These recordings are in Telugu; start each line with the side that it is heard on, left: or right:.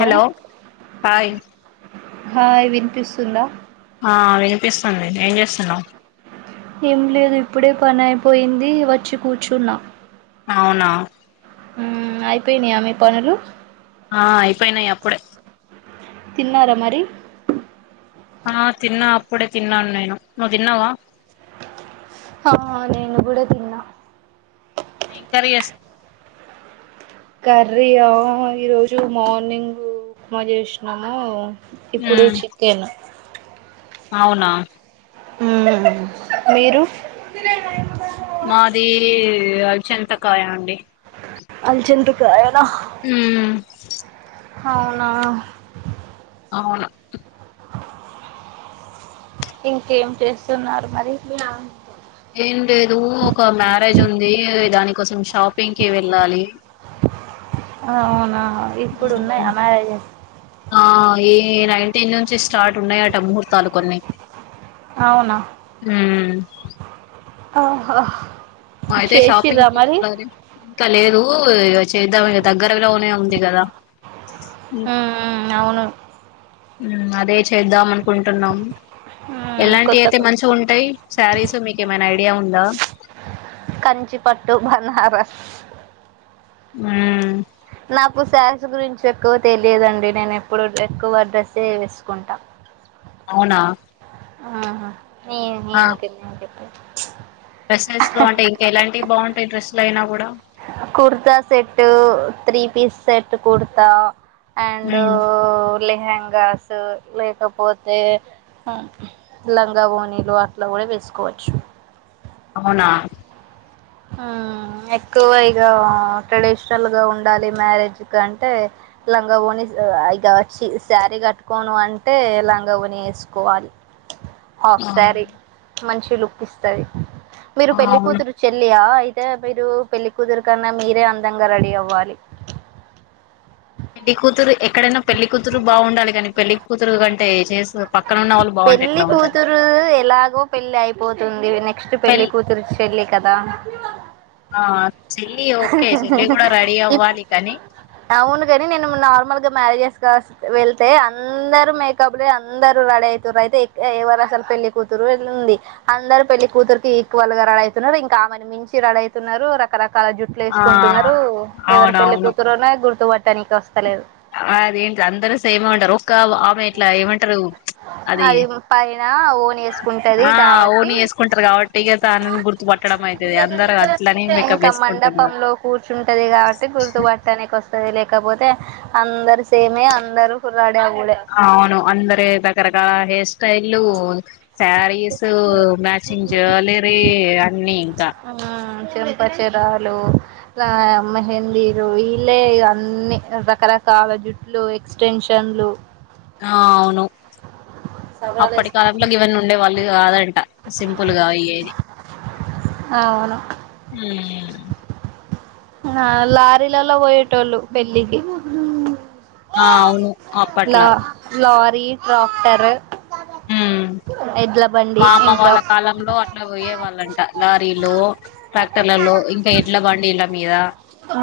left: హలో హాయ్
right: ఆ వినిపిస్తుందా
left: ఆ వినిపిస్తుందిం ఏం చేస్తున్నావ్?
right: ఏం లేదు ఇప్పుడే పని అయిపోయింది వచ్చి కూర్చున్నా.
left: అవునా?
right: ఉమ్ అయిపోయినాయా మీ పనులు
left: ఆ అయిపోయినాయి అప్పుడే
right: తిన్నార మరి
left: ఆ తిన్నా అప్పుడే తిన్నాను నేను నువ్వు తిన్నావా?
right: హా నేను గూడా తిన్నా.
left: ఏం కర్రీ చేస్
right: కర్రీ యా ఈ రోజు మార్నింగ్ ఉప్మా చేసినాము. ఇప్పుడు
left: ఉమ్
right: చికెన్
left: అవునా?
right: ఉమ్ మీరు?
left: మాది అల్చింతకాయ అండి.
right: అల్చెందుకాయ
left: ఉమ్
right: అవునా?
left: అవును.
right: ఇంకేం చేస్తున్నారు మరి?
left: ఏం లేదు ఒక మ్యారేజ్ ఉంది అది దాని కోసం షాపింగ్కి వెళ్ళాలి.
right: ఆ అవునా? ఇప్పుడు ఉన్నాయా
left: ఉమ్
right: మ్యారేజెస్
left: ఆ ఈ నైన్ టెన్ నుంచి స్టార్ట్ ఉన్నాయట ముహూర్ తాలుకున్నయ్
right: అవునా
left: ఉమ్
right: ఆహా!
left: మా అయితే
right: చేసిర్రా
left: షాపింగ్కి
right: మరి
left: వెళ్లాలి ఇంకా లేదు ఇ చేద్దాం దగ్గరలోనే ఉం కదా?
right: ఉమ్ ఉమ్ అవును.
left: ఉమ్ అదే చేద్దాం అనుకుంటున్నాం. ఎలాంటివి అయితే
right: కొత్తకు
left: మంచి ఉంటాయ్? శారీస్ మీకేమైనా ఐడియా ఉందా?
right: కంచి పట్టు బనా
left: ఉమ్
right: నాకు శారిస్ గురించి ఎక్కువ తెలియదండి, నేను ఎప్పుడు ఎక్కువ డ్రస్సే వేసుకుంటా.
left: అవునా?
right: ఆహ! నీ
left: ఆ
right: నీవు [unintelligible]
left: డ్రెస్సెస్ లో అంటే ఇంకా ఎలాంటివి బాగుంటాయి డ్రస్సులు అయినా కూడా
right: kurta set, three piece set kurta and
left: hmm
right: lehengas లేకపోతే హా. లంగా ఒనీలు అట్లా కూడా వేసుకోవచ్చు.
left: అవునా?
right: ఉమ్ ఎక్కువ ఇగ ట్రెడిషనల్ గా ఉండాలి మ్యారేజ్ కంటే లంగా ఓణీస్ ఇగ చ్చీ వచ్చి శారీ కట్టుకోను అంటే లంగా ఒనీ వేసుకోవాలి. హాఫ్
left: ఆ
right: సారీ మంచి లుక్ ఇస్తాది. మీరు
left: ఆ
right: పెళ్ళి
left: అవును
right: కూతురు పెళ్లియా అయితే మీరు పెళ్లికూతురు కన్నా మీరే అందంగా రెడీ అవ్వాలి.
left: పెళ్లి కూతురు ఎక్కడైనా పెళ్లి కూతురు బాగుండాలి కానీ పెళ్లి కూతురు కంటే చేస్సు
right: పెళ్లి కూతురు ఎలాగో పెళ్లి అయిపోతుంది నెక్స్ట్
left: పెళ్
right: పెళ్లి కూతురు పెళ్ళి కదా
left: ఆ చెల్లి ఓకే చెల్లి కూడా రెడీ అవ్వాలి కాని
right: కానీ నేను నార్మల్ గా మ్యారేజెస్ వెళ్తే అందరు మేకప్ లే అందరు రెడీ ఐతుర్రు అయితే ఎవరు అసలు పెళ్లి కూతురు ఎల్లుంది అందరు పెళ్లి కూతురుకి ఈక్వల్ గా రెడీ అయితున్నరు ఇంక ఆమెను మించి రెడీ అయితున్నారు రకరక కలా జుట్లు
left: ఆ
right: వేసుకుంటున్నారు ఎవరు పెళ్ళి
left: అవునవును
right: కూతురనో గుర్తు పట్టనికి వస్తలేదు
left: అదేంటి అందరు సేమేమంటారు ఒక్క ఆమె ఇట్లా ఏమంటారు
right: అది పైన ఓన్ వేసుకుంటది
left: ఆ ఓన్
right: కాబట్టి
left: వేసుకుంటారు కాబట్టి ఇక తనని గుర్తుపట్టడం అయితది అందరు అట్లనే మేకప్
right: ఇంకా
left: వేసుకుంటున్నారు
right: మండపంలో కూర్చుంటది కాబట్టి గుర్తు పట్టనికి వస్తది లేక కపోతే అందరు సేమే అందరు కుర్రా
left: అవును అందరు రకరకాల హెయిర్ స్టైల్లు స్యారీసు మ్యాచింగ్ జ్యువెలరి అన్
right: ఆ చెంపచెరాలు మెహందీరు ఇల్లే అన్ని రకరకాల ల జుట్లు ఎక్స్టెన్షన్లు
left: ఆ అవును
right: సవరాలు
left: అప్పటి
right: వేసుకుంటారు.
left: కాలంలో గివ్వన్నీ ఉండేవాళ్ళు కాదంట సింపుల్గా ఇయ్యేది
right: అవును
left: ఉమ్
right: ఆ లారీలల్లో పోయేటోల్లు పెళ్ళికి
left: ఆ అవును
right: ల
left: అప్పట్లా
right: లారీ ట్రాక్టర్ ఎడ్ల బండి
left: మా అమ్మ
right: ఇంకా
left: వాళ్ళ కాలంలో అ ఇట్ల పోయే వాళ్ళంట లారీలో ట్రాక్టర్లలో ఇంకా ఎడ్ల బండిల మీద
right: ఉ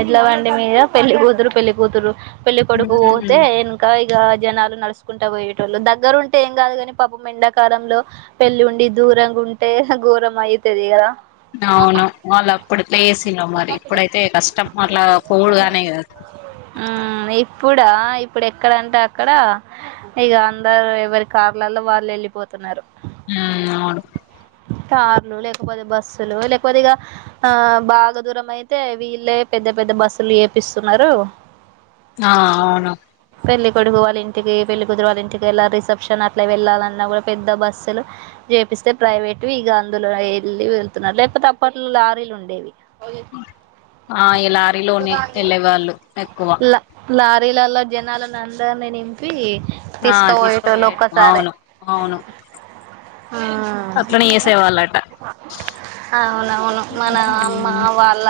right: ఎడ్లబండి మీద పెళ్లి కూతురు పెళ్లికతురు పెళ్లి కొడుకు
left: మ్మ్
right: పోతే ఎనకయ్ జనాలు నడుచకుంటా పోయేటోళ్ళు దగ్గర ఉంటే ఏం కాదు కాని పాపం ఎండాకాలంలో పెళ్లి ఉండి దు దురంగుంటే ఘోరం అయితది కదా
left: అవును వాళ్ళు అప్పుడు పేసిల్లో మరి ఇప్పుడైతే కష్టం అట్లా పోవుడుగాని
right: మ్మ్ ఇప్పుడా ఇప్పుడు ఎక్కడంటే అక్కడ
left: ఆ
right: ఇగ అందరు ఎవరి కార్లలో వాళ్ళు వెళ్ళిపోతున్నారు
left: ఉ అవును
right: కార్లు లేకపోతే బస్సులు లేకపోతే ఇగ ఆ బాగా దూరం అయి తే వీళ్ళే పెద్ద పెద్ద బస్సులు చేపిస్తున్నారు
left: ఆ అవును
right: పెళ్లి కొడుకు వాళ్ళ ఇంటికి పెళ్లి కూతురు వాళ్ళ ఇంటికి వెళ్ళ రిసెప్షన్ అట్లా వెళ్ళాలన్నా కూడా పెద్ద బస్సులు చేపిస్తే ప్రైవేటు ఇగ అందులో వెళ్ళి వెళ్తున్నారు లేకపోతే అప్పట్లో లారీలు ఉండేవి
left: ఆ ఈ లారీలోనే వెళ్ళేవాళ్ళు ఎక్కువ
right: రీలల్లో జనాలను అందరినీ నింపి
left: ఆ తీసుకు
right: తీసుకపోయేటోళ్ళు
left: పోయె
right: ఒక్కసారే
left: అవును అవును
right: మ్మ్
left: అట్లనే చేసేవాళ్లంట
right: అవునవును మన అమ్మ వాళ్ళ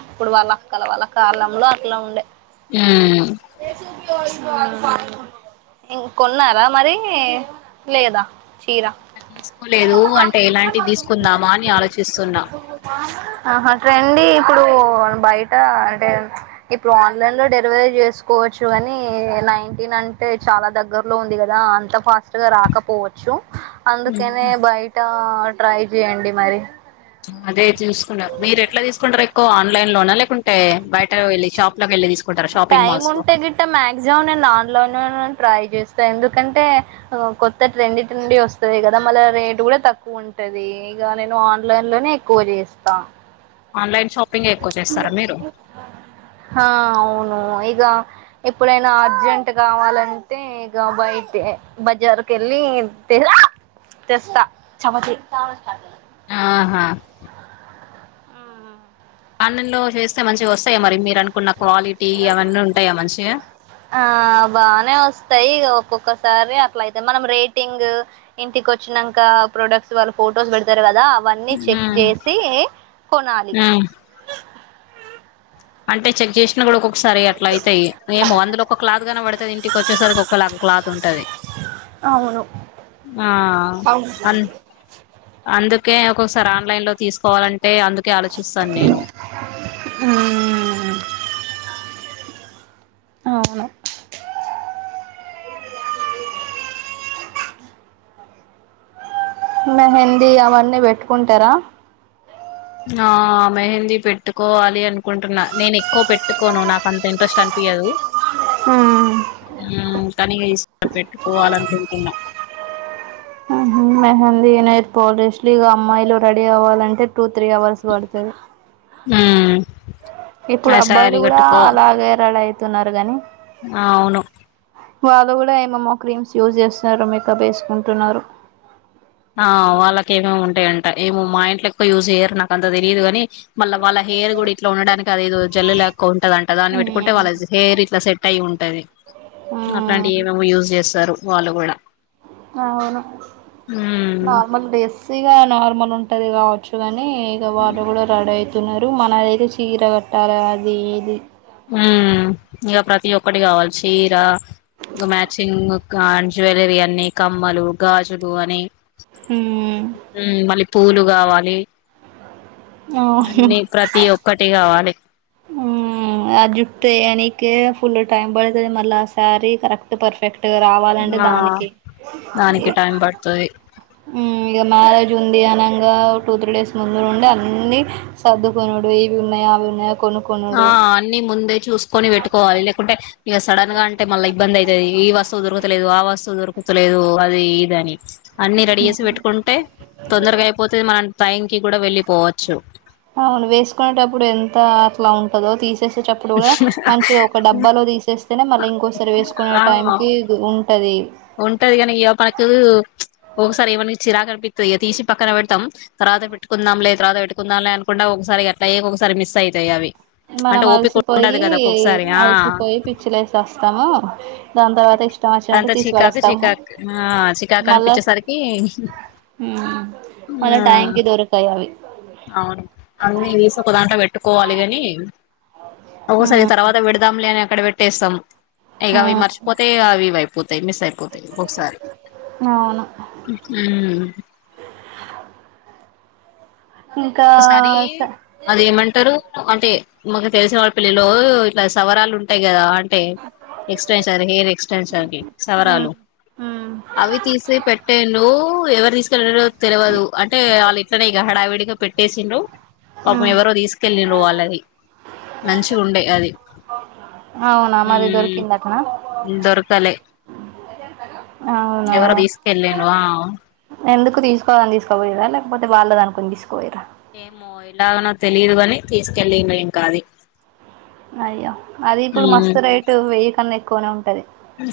right: అప్పుడు వాళ్ళ అక్కల వాళ్ళ కాలంలో అట్లా ఉండే
left: ఊ
right: ఏ చూపి ఇంకున్నారా మరి లేదా చీర
left: ఇంకా తీసుకోలేదు అంటే ఎలాంటివి తీసుకుందామా అని ఆలోచిస్తున్నా
right: ర్రండి ఇప్పుడు బయట అంటే ఇప్పుడు ఆన్లైన్లో డెలివరీ చేస్ కోవచ్చు కానీ నైన్టీన్ అంటే చాలా దగ్గరలో ఉంది కదా అంత ఫాస్ట్గా రాకపోవచ్చు
left: మ్మ్
right: అందుకేనే బయట ట్రై చెయండి మరి
left: అదే చూసుకున్నారు మీరు ఎట్లా తీసుకుంటారు ఎక్కువ ఆన్లైన్ లోనా లేకుం టే బయట వెళ్ళి షాప్ లకేళ్ళి తీసుకుంటార షాపింగ్
right: టైం
left: మాల్స్ లో
right: ఉంటే గిట్ట మాక్సిమం నేను ఆన్లైన్ ట్రై చేస్తా ఎందుకంటే కొత్త ట్రెండిటి నుండి వస్తది కదా మళ్ళ రేటు కూడా తక్కువ ఉం టది ఇగ నేను ఆన్లైన్ లోనే ఎక్కువ చేస్తా
left: ఆన్లైన్ షాప్
right: హా అవును ఇగ ఎప్పుడైనా అర్జెంట్ కావాలంటే ఇగ బయట బజార్ కేళ్ళి తె తెస్తా చమతి
left: ఆహా అన్నం లో చేస్తే మంచిగా వస్తాయ మరి మీరు అనుకున్న క్వాలిటీ అవన్నీ ఉంటాయా మంచిగా
right: ఆ బానే వస్తాయి ఇగ ఒక్కొక్క సరే అట్లా అయితయి మనం రేటింగ్ ఇంటికోచ్చినంక ప్రొడక్ట్స్ వాళ్ళు ఫొటోస్ పెడుతారు క దా అవన్నీ చెక్
left: ఉమ్
right: చేసి కొనాలి
left: ఉమ్. అంటే చెక్ చేేషిన కుడా ఒకో సరే అట్ల అయితయి ఏమో అందులో ఒక క్లాత్ గానపడుతది ఇంటికోచ్చేసరికి ఒక లాగా క్లాత్ ఉంటది
right: అ
left: ఆ అన్ అంద్ కే ఒక్కొక్కసారి ఆన్లైన్ లో తీసుకోవాలంటే అందుకే ఆలోచిస్తాను నేను
right: మ్మ్ అవును మెహందీ అవన్నీ పెట్టుకుంటారా
left: ఆ మెహందీ పెట్టుకోవాలి అనుకుంటున్నా నేను ఎక్కువ పెట్టుకోను నాక్ అంత ఇంట్రెస్ట్ అన్ పియ్యదు
right: మ్మ్
left: ఆ కాని ఇగ ఈ సారి పెట్టుకోవాలనుకుంటున్నా
right: మెహందీ నైర్ పోలీస్లు ఇగ అమ్మాయిలు రెడీ అవ్వాలంటే టూ త్రీ అవర్స్ పడుతది
left: మ్మ్
right: ఇప్పుడు
left: ఆ
right: అబ్బాయిలు
left: శారీ
right: కూడా
left: కట్టుకో
right: అలాగే రడి అయితున్నారు గాని
left: అవును
right: వాళ్ళు కూడా ఏమేమో క్రీమ్స్ యూజ్ చేస్తున్నారు మేకప్ వేసుకుంటున్నారు
left: ఆ వాళ్ళకేమే ఉంటాయంట ఏమో మా ఇంట్లో ఎక్కువ యూజ్ చేయ్యరు నాకు అంత తెలియదు కాని మళ్ళీ వాళ్ళ హెయిర్ కూడా ఇట్లా ఉండడానికి అదిేదో జల్లు లేక్కువ ఉంటదంట దాన్ని పెట్టుకుంటే వాళ్ళ హెయిర్ ఇట్లా సేట్ అయి ఉంటది అట్లాంటివి ఏమేమో యూజ్ చేస్తారు వాళ్ళు కూడా
right: అవును
left: మ్మ్
right: నార్మల్ డ్రెస్సీగా నార్మల్ ఉంటది కావచ్చు కాని ఇగ వాళ్ళు కూడా రడి అవుతున్నారు మనదైతే చీర కట్టాలి అది ఇది
left: మ్ ఇగ ప్రతి ఒక్కటి కావాలి చీర ఇగ క మ్యాచింగ్ గ జ్యువెలరీ అన్ని కమ్మలు గాజులు అని మ్ మళ్ళీ పూలు కావాలి
right: అవును
left: అన్నిీ ప్రతి ఒక్కటి కావాలి
right: మ్ ఆ జుట్టు వేయనికే ఫుల్ టైమ్ పడుతది మళ్ళ సారీ కరెక్ట్ పర్ఫెక్ట్ టు రావాలంటే
left: ఆ
right: దానికి ఇ
left: దానికి టైం పడుతది
right: ఉమ్ ఇగ మ్యారేజ్ ట ఉంది అనంగా టూ త్రీ డేస్ ముందునుండే అన్ని సర్దుకునుడు ఇవి ఉన్నయ అవి ఉన్నయ
left: ఆ అన్ని ముందే చూసుకొని వేట్టుకోవాలి లేకుంటే ఇగ సడన్ గా అంటే మళ్ళా ఇబ్బంది అయ్ తది ఈ వస్తువు దొరకతలేదు ఆ వస్తువు దొరకతలేదు అది ఈదని అన్ని రెడీ ఏసి పెట్టుకుంటే తొందరగా అయిపోతే మనన్ టైకి కూడా వెళ్ళిపోవచ్చు
right: ఔను వేసుకునేటప్పుడు ఎంత అట్లా ఉంటదో తీస్ తేసేచప్పుడు కూడా మంచిగా ఒక డబ్బాలో తీసేస్తేనే మళ్ళ ఇంకోసరి వేసుకునే
left: ఆ
right: టైంకి గు ఉంటది
left: ఉంటది గనీ ఇగ పత్తు చ్ ఓసారి ఏమన్ చిరాక్ అన్ పిస్తది ఇక తీసి పక్కన పెడాతమ్ తరాత వెట్టుకుందమ్ లే తరువత వేట్టుకుందామ్ లే అనుకుండా ఒక్ సారి అట్లాయ్ ఒక్ సారి మిస్ అయ్ తయి అవి అంటే
right: మనం అల్
left: ఓపిక
right: సిపోయి
left: ఉండదు కదా ఒక్కొక్కసారి ఆ
right: అల్ సిపోయి పిచ్చిలేస్ వోస్తాము దాన్ తరవాత ఇష్టం వచ్చినట్టు
left: అదంతా
right: తీస్
left: చికాకు
right: పడేస్తాము
left: చికాకు ఆ చికాకు
right: మళ్ళా
left: అనిపించేసరికి
right: ఉమ్ మళ్ళా టైమ్ కి దొరకయ్ అవి
left: ఔను అన్నీ దీస్ ఒకదాట్ల వేట్టుకోవాలి గని ఓసారి
right: మ్మ్
left: తర్వాత విడదాంలే అని అక్కడ పెట్టేస్తాం ఇక అవి
right: మ్మ్
left: మర్చిపోతే అవి వైప్ పోతయ్ మిస్ అయిపోతయ్ ఒక్ సారి
right: అవును
left: ఊహుమ్
right: ఇంకా
left: ఒక్ సారి
right: స
left: అది ఏమంటరు అంటే మకు తెలేసే వాళ్ళ పిల్లలు ఇట్లా సవరాలు ఉంటాయి కదా అట్ టే ఎక్స్ స్ట్రెంషారు హెయిర్ ఎక్స్ స్టన్షన్ కి
right: మ్మ్
left: సవరాలు
right: మ్మ్
left: అవి తీసే పెట్టా లో ఎవర్ తీస్ కెళ్ళరో తెలవాదు అంటే అళ్ళు ఇట్లనే ఇగ హడావిడిగా ఏ సిండ్రు పాపం
right: మ్మ్
left: ఎవరో దిసూకెళ్ళిరు వాళ్ళది మంచు ఉండే అది
right: ఔనా మరి
left: ఉమ్
right: దొరుకిన్ అటనా
left: దొరకలే
right: ఔనా
left: ఎవరో తీసుకెళ్ళిండ్రు ఆ
right: ఎందుకు తీస్ కోవన్ తీస్ కపోయేదా ల్యాప్ పోతే వాళ్ళ అన్ కొని దిస్కవోయ్ ర
left: ఏమో ఎలాగనో తెలిదువని తీసుకెళ్లిరు ఇంక అది
right: అయ్యో అది ఇప్పుడు
left: ఉమ్
right: మస్తు రేటు వెయ్య కన్నా ఎక్కువనే ఉంటది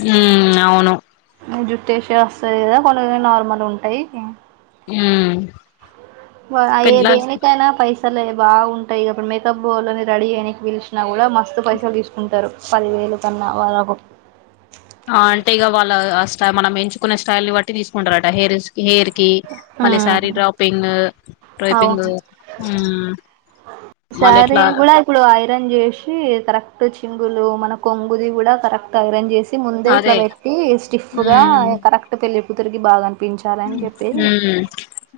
left: ఉమ్ అవును
right: జుట్టేష ఓస్తది కదా కొనిన్ నార్మల్ ఉంటయ్ ఉమ్
left: ఉమ్
right: వ అయ్
left: పెళ్ళాలు
right: దేనికైనా పైస్ సలే బాఉంటాయ్ అపుడు మేకబ్బు యోలని రడీ యేయనికి పిల్ చినా గుడా మస్తు పైసలు దీసుకుంటరు పదివేలు కన్నా వరకు
left: ఆ అంటే ఇక వాళ్ళ అ ఆస్ట మనం ఎంచుకునే స్టైల్ న్ బట్టి తీసుకుంటరట హెరీస్ హేయ్ రీ కీ మళ్ళీ శారీ డ్రాపింగు టైపింగు హుమ్ అ
right: సారీ కూడా ఇప్పుడు ఐరన్ జేసి కరక్ట్ చింగులు మత్ నా కొంగుది కూడా కరక్ట్ ఐరన్ జేసి ముందే ఇట్లా
left: అదే
right: పెట్టి స్టిఫ్ గా కరక్ట్ పెళ్లి తరికి బాగన్
left: ఉమ్మ్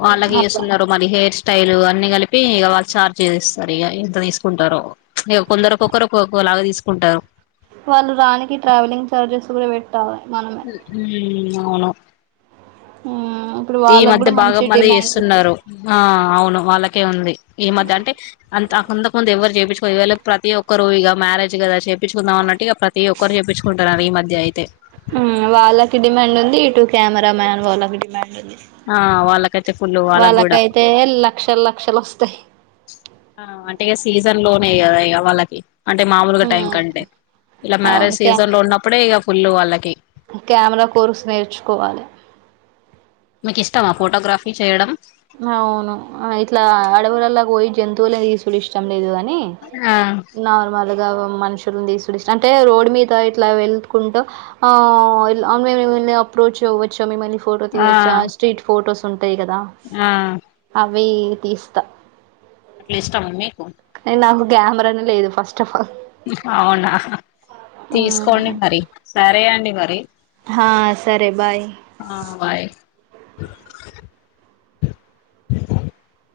left: వాళ్ళకీ
right: అట్లా
left: ఏసున్నరు మరి హెయిర్ స్టైల్ ఆ అన్ని కలిపి ఇక వాళ్ళు చార్జ్ చేస్తరిగా ఇంత తీసుకుంటరు ఇక కొందరు ఒకొక్కరు ఒక్కొక్కలా తీసుకు కుంటారు
right: వాళ్ళు రానికి ట్రావెలింగ్ చార్జెస్ కూడా వేట్
left: ఉమ్ ఔను
right: ఉమ్మ్మ్
left: ఈ మధ్య బాగా మంది ఎస్సున్నరు ఆ ఔను వాళ్ళకే ఉంది ఈ మధ్య అంటే అన్ త వొందక్ వొంది ఎవరు జెపిచుకోలే ఇవేళ ప్రతి ఒక్కరు ఇగా మ్యారేజ్ కదా చేపిచుకుందం అన్నట్టు ఇగ ప్రతి ఒక్కరు చెప్పించుకుంటునరు ఈ మధ్య అయితే
right: మ్మ్ వాళ్ళకి డిమాండ్ ఉంది ఇటు కెమెరా మ్యాన్ వోలక్ డిమాండ్
left: ఆ వాళ్ళకైతే ఫుల్ వాళ్ళకి కూడా
right: వాళ్ళకైతే లక్షల్ లక్షలు వస్తాయి.
left: ఆ అంటె ఇగ సీజన్ లో మే కదా ఇక వాళ్ళకి అంటే మామూలుగా టైం
right: మ్మ్
left: కంటే. ఇలా
right: అవును
left: మ్యారేజ్
right: క్యా
left: సీజన్ లో ఉన్నప్పుడే ఇగ ఫుల్లు వాళ్ళకి
right: కెమెరా కోర్సు నేర్చుకోవాలి.
left: మీకిష్టమా ఫోటోగ్రఫీ చేయడం?
right: జంతువులే తీసులు ఇష్టం లేదు కానీ,
left: ఆ
right: నార్మల్ మనుషుల్ ను తీసుడ్ ఇష్ అంటే, రోడ్ మీద ఇట్లా వెళ్తుకుంటూ, ఆ వెళ్ళి అప్రోచ్ అవ్వచ్చ మిమల్ని ఫోటో
left: ఆ
right: తీయొచ్చా స్ట్రీట్ ఫోటోస్ ఉంటాయి కదా!
left: ఆ
right: అవి తీస్తా.
left: అట్లా ఇష్టం అన్ని
right: యా నాకు క్యామెరానే లేదు ఫస్ట్. ఆఫ్ ఆల్
left: అవునా తీసుకోండి మరి. సరే అండి మరి.
right: హా సరే బాయ్.
left: ఆ బాయ్ [inaudible] [inaudible]